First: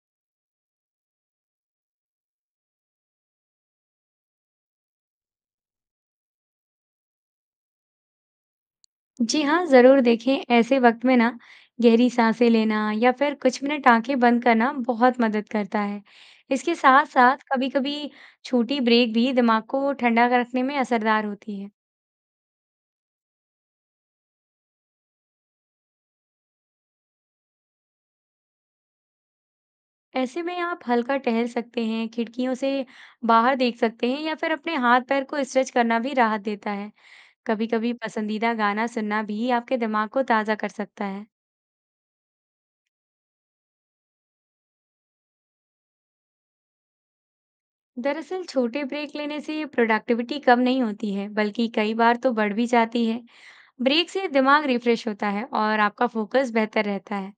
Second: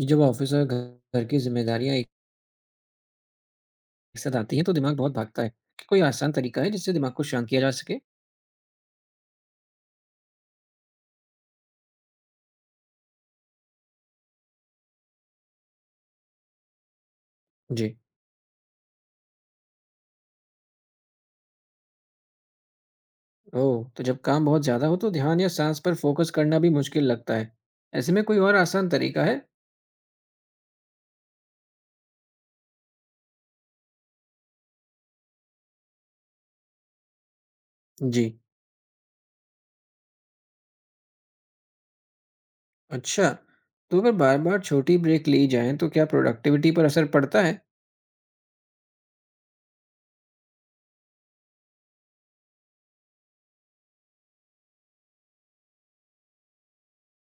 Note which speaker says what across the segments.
Speaker 1: ये जब ऑफिस और घर की जिम्मेदारियां एक एक साथ आती हैं तो दिमाग बहुत भागता है। क्या कोई आसान तरीका है जिससे दिमाग को शांत किया जा सके।
Speaker 2: जी हाँ, ज़रूर देखें। ऐसे वक़्त में ना गहरी साँसें लेना या फिर कुछ मिनट आँखें बंद करना बहुत मदद करता है। इसके साथ-साथ
Speaker 1: जी।
Speaker 2: कभी-कभी छोटी ब्रेक भी दिमाग को ठंडा कर रखने में असरदार होती है।
Speaker 1: ओह, तो जब काम बहुत ज्यादा हो तो ध्यान या सांस पर फोकस करना भी मुश्किल लगता है। ऐसे में कोई और आसान तरीका है।
Speaker 2: ऐसे में आप हल्का टहल सकते हैं, खिड़कियों से बाहर देख सकते हैं या फिर अपने हाथ-पैर को स्ट्रेच करना भी राहत देता है। कभी-कभी
Speaker 1: जी।
Speaker 2: पसंदीदा गाना सुनना भी आपके दिमाग को ताज़ा कर सकता है।
Speaker 1: अच्छा, तो अगर बार बार छोटी ब्रेक ली जाए तो क्या प्रोडक्टिविटी पर असर पड़ता है।
Speaker 2: दरअसल छोटे ब्रेक लेने से प्रोडक्टिविटी कम नहीं होती है, बल्कि कई बार तो बढ़ भी जाती है। ब्रेक से दिमाग रिफ्रेश होता है और आपका फोकस बेहतर रहता है।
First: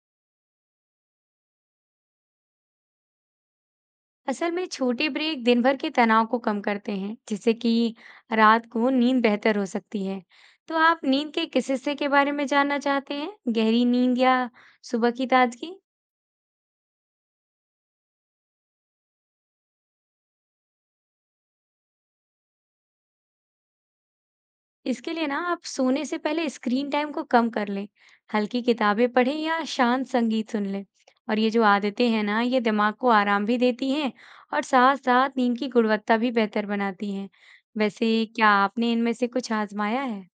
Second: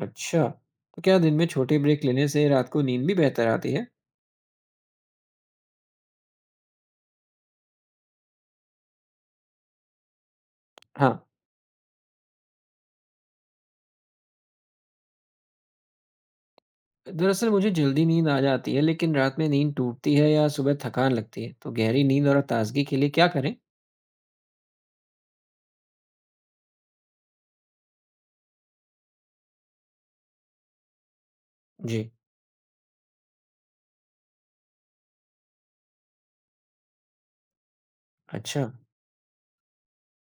Speaker 1: अच्छा, तो क्या दिन में छोटे ब्रेक लेने से रात को नींद भी बेहतर आती है।
Speaker 2: असल में छोटे ब्रेक दिन भर के तनाव को कम करते हैं, जिससे कि रात को नींद बेहतर हो सकती है। तो आप
Speaker 1: हाँ।
Speaker 2: नींद के किस हिस्से के बारे में जानना चाहते हैं? गहरी नींद या सुबह की ताजगी?
Speaker 1: दरअसल मुझे जल्दी नींद आ जाती है लेकिन रात में नींद टूटती है या सुबह थकान लगती है, तो गहरी नींद और ताजगी के लिए क्या करें।
Speaker 2: इसके लिए ना आप सोने से पहले स्क्रीन टाइम को कम कर लें, हल्की किताबें पढ़ें या शांत संगीत सुन लें। और ये जो
Speaker 1: जी।
Speaker 2: आदतें हैं ना, ये दिमाग को आराम भी देती हैं और साथ-साथ नींद की गुणवत्ता भी बेहतर बनाती हैं। वैसे क्या
Speaker 1: अच्छा।
Speaker 2: आपने इनमें से कुछ आजमाया है?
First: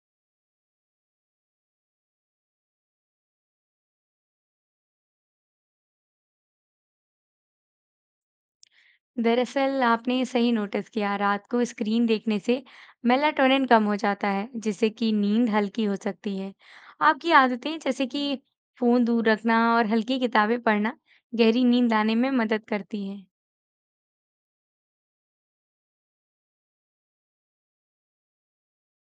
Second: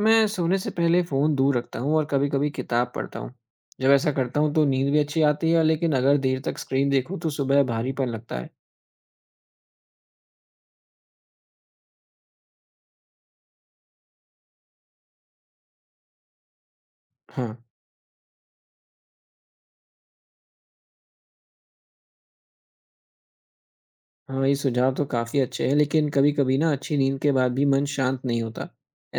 Speaker 1: मैं सोने से पहले फ़ोन दूर रखता हूँ और कभी-कभी किताब पढ़ता हूँ। जब ऐसा करता हूँ तो नींद भी अच्छी आती है लेकिन अगर देर तक स्क्रीन देखूँ तो सुबह भारीपन लगता है।
Speaker 2: दरअसल आपने सही नोटिस किया, रात को स्क्रीन देखने से मेलाटोनिन कम हो जाता है, जिससे कि नींद हल्की हो सकती है। आपकी
Speaker 1: हाँ।
Speaker 2: आदतें जैसे कि फ़ोन दूर रखना और हल्की किताबें पढ़ना गहरी नींद आने में मदद करती हैं।
Speaker 1: हाँ, ये सुझाव तो काफ़ी अच्छे हैं लेकिन कभी-कभी ना अच्छी नींद के बाद भी मन शांत नहीं होता।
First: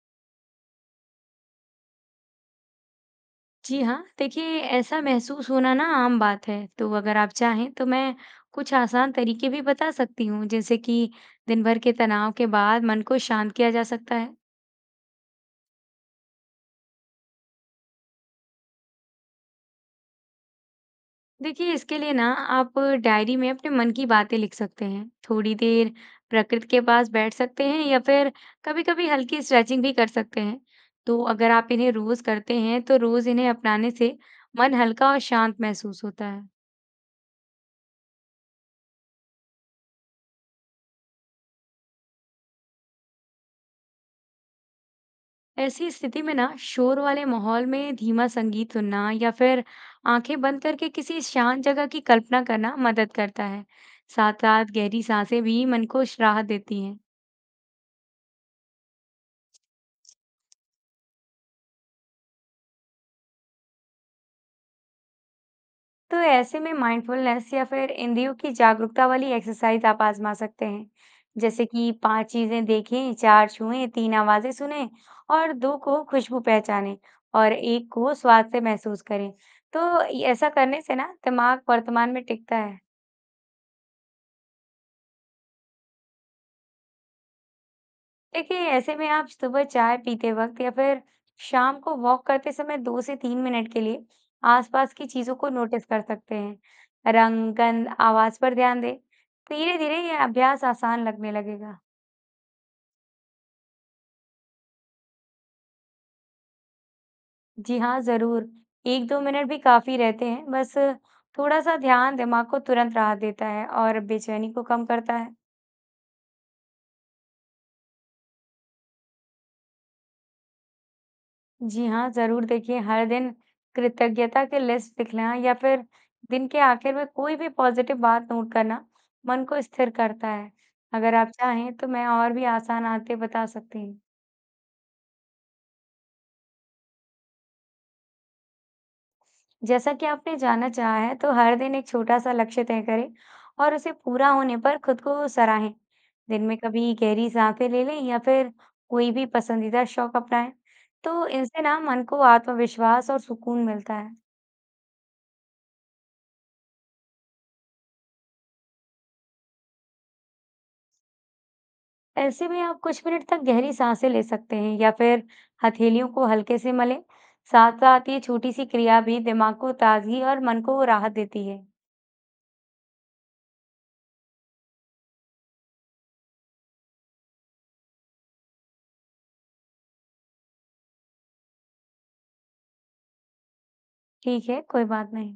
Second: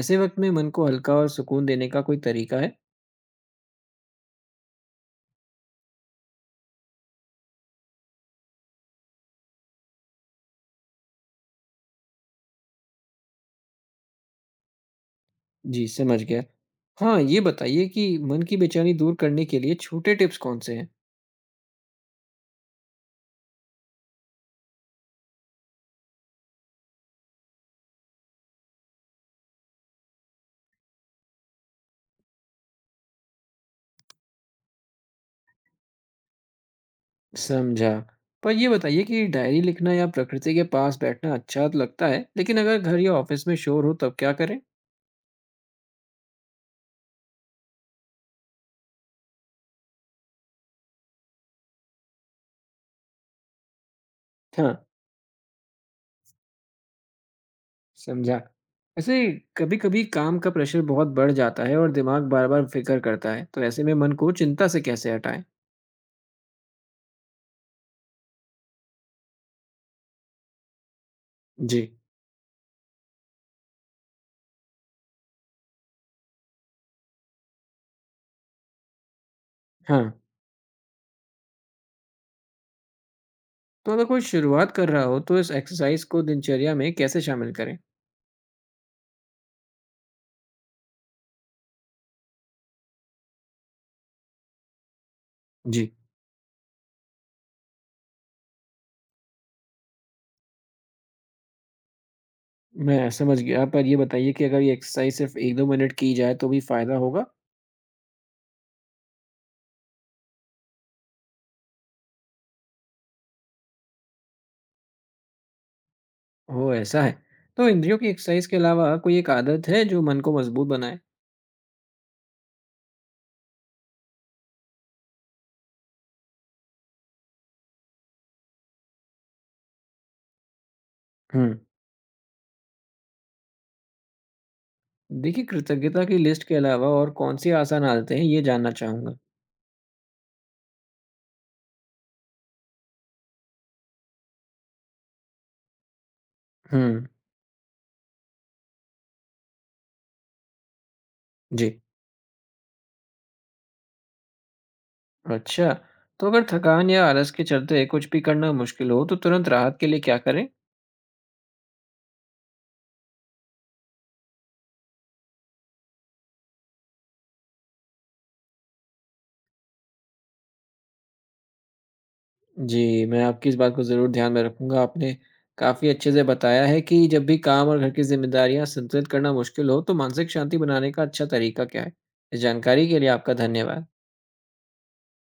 Speaker 1: ऐसे वक्त में मन को हल्का और सुकून देने का कोई तरीका है।
Speaker 2: जी हाँ, देखिए ऐसा महसूस होना ना आम बात है, तो अगर आप चाहें तो मैं कुछ आसान तरीके भी बता सकती हूँ, जैसे कि दिन भर के तनाव के बाद मन को शांत किया जा सकता है।
Speaker 1: जी, समझ गया। हाँ, ये बताइए कि मन की बेचैनी दूर करने के लिए छोटे टिप्स कौन से हैं?
Speaker 2: देखिए, इसके लिए ना आप डायरी में अपने मन की बातें लिख सकते हैं, थोड़ी देर प्रकृति के पास बैठ सकते हैं या फिर कभी-कभी हल्की स्ट्रेचिंग भी कर सकते हैं। तो अगर आप इन्हें रोज करते हैं, तो रोज इन्हें अपनाने से मन हल्का और शांत महसूस होता है।
Speaker 1: समझा। पर ये बताइए कि डायरी लिखना या प्रकृति के पास बैठना अच्छा तो लगता है, लेकिन अगर घर या ऑफिस में शोर हो तब क्या करें?
Speaker 2: ऐसी स्थिति में ना शोर वाले माहौल में धीमा संगीत सुनना या फिर आंखें बंद करके किसी शांत जगह की कल्पना करना मदद करता है। साथ साथ
Speaker 1: हाँ,
Speaker 2: गहरी सांसें भी मन को राहत देती हैं।
Speaker 1: समझा। ऐसे कभी-कभी काम का प्रेशर बहुत बढ़ जाता है और दिमाग बार-बार फिक्र करता है, तो ऐसे में मन को चिंता से कैसे हटाएं?
Speaker 2: तो ऐसे में माइंडफुलनेस या फिर इंद्रियों की जागरूकता वाली एक्सरसाइज आप आजमा सकते हैं, जैसे
Speaker 1: जी।
Speaker 2: कि पांच चीजें देखें, चार छुएं, तीन आवाजें सुनें और दो को खुशबू पहचानें और एक को स्वाद से महसूस करें। तो
Speaker 1: हाँ।
Speaker 2: ऐसा करने से ना दिमाग वर्तमान में टिकता है।
Speaker 1: तो अगर कोई शुरुआत कर रहा हो तो इस एक्सरसाइज को दिनचर्या में कैसे शामिल करें?
Speaker 2: देखिए, ऐसे में आप सुबह चाय पीते वक़्त या फिर शाम को वॉक करते समय 2 से 3 मिनट के लिए आसपास की चीज़ों को नोटिस
Speaker 1: जी।
Speaker 2: कर सकते हैं। रंग, गंध, आवाज़ पर ध्यान दें। धीरे-धीरे ये अभ्यास आसान लगने लगेगा।
Speaker 1: मैं समझ गया, पर ये बताइए कि अगर ये एक्सरसाइज़ सिर्फ़ 1-2 मिनट की जाए तो भी फ़ायदा होगा?
Speaker 2: जी हाँ, ज़रूर। 1-2 मिनट भी काफ़ी रहते हैं। बस थोड़ा-सा ध्यान दिमाग को तुरंत राहत देता है और बेचैनी को कम करता है।
Speaker 1: ओह! ऐसा है। तो इंद्रियों की एक्सरसाइज़ के अलावा कोई एक आदत है जो मन को मज़बूत बनाए?
Speaker 2: जी हाँ, ज़रूर। देखिए, हर दिन कृतज्ञता की लिस्ट लिखना या फिर दिन के आखिर में कोई भी पॉज़िटिव बात नोट करना मन को स्थिर करता है। अगर आप
Speaker 1: हुँ।
Speaker 2: चाहें तो मैं और भी आसान आदतें बता सकती हूँ।
Speaker 1: देखिए कृतज्ञता की लिस्ट के अलावा और कौन-सी आसान आदतें हैं, ये जानना चाहूँगा।
Speaker 2: जैसा कि आपने जानना चाहा है, तो हर दिन एक छोटा-सा लक्ष्य तय करें और उसे पूरा होने पर खुद को सराहें। दिन में कभी
Speaker 1: हुँ।
Speaker 2: गहरी साँसें ले लें या फिर कोई भी पसंदीदा शौक अपनाएँ। तो इनसे
Speaker 1: जी।
Speaker 2: ना मन को आत्मविश्वास और सुकून मिलता है।
Speaker 1: अच्छा, तो अगर थकान या आलस के चलते कुछ भी करना मुश्किल हो, तो तुरंत राहत के लिए क्या करें?
Speaker 2: ऐसे में आप कुछ मिनट तक गहरी सांसें ले सकते हैं या फिर हथेलियों को हल्के से मलें। साथ साथ ये छोटी सी क्रिया भी दिमाग को ताजगी और मन को राहत देती है।
Speaker 1: जी, मैं आपकी इस बात को ज़रूर ध्यान में रखूँगा। आपने काफ़ी अच्छे से बताया है कि जब भी काम और घर की ज़िम्मेदारियाँ संतुलित करना मुश्किल हो, तो मानसिक शांति बनाने का अच्छा तरीका क्या है। इस जानकारी के लिए आपका धन्यवाद।
Speaker 2: ठीक है, कोई बात नहीं।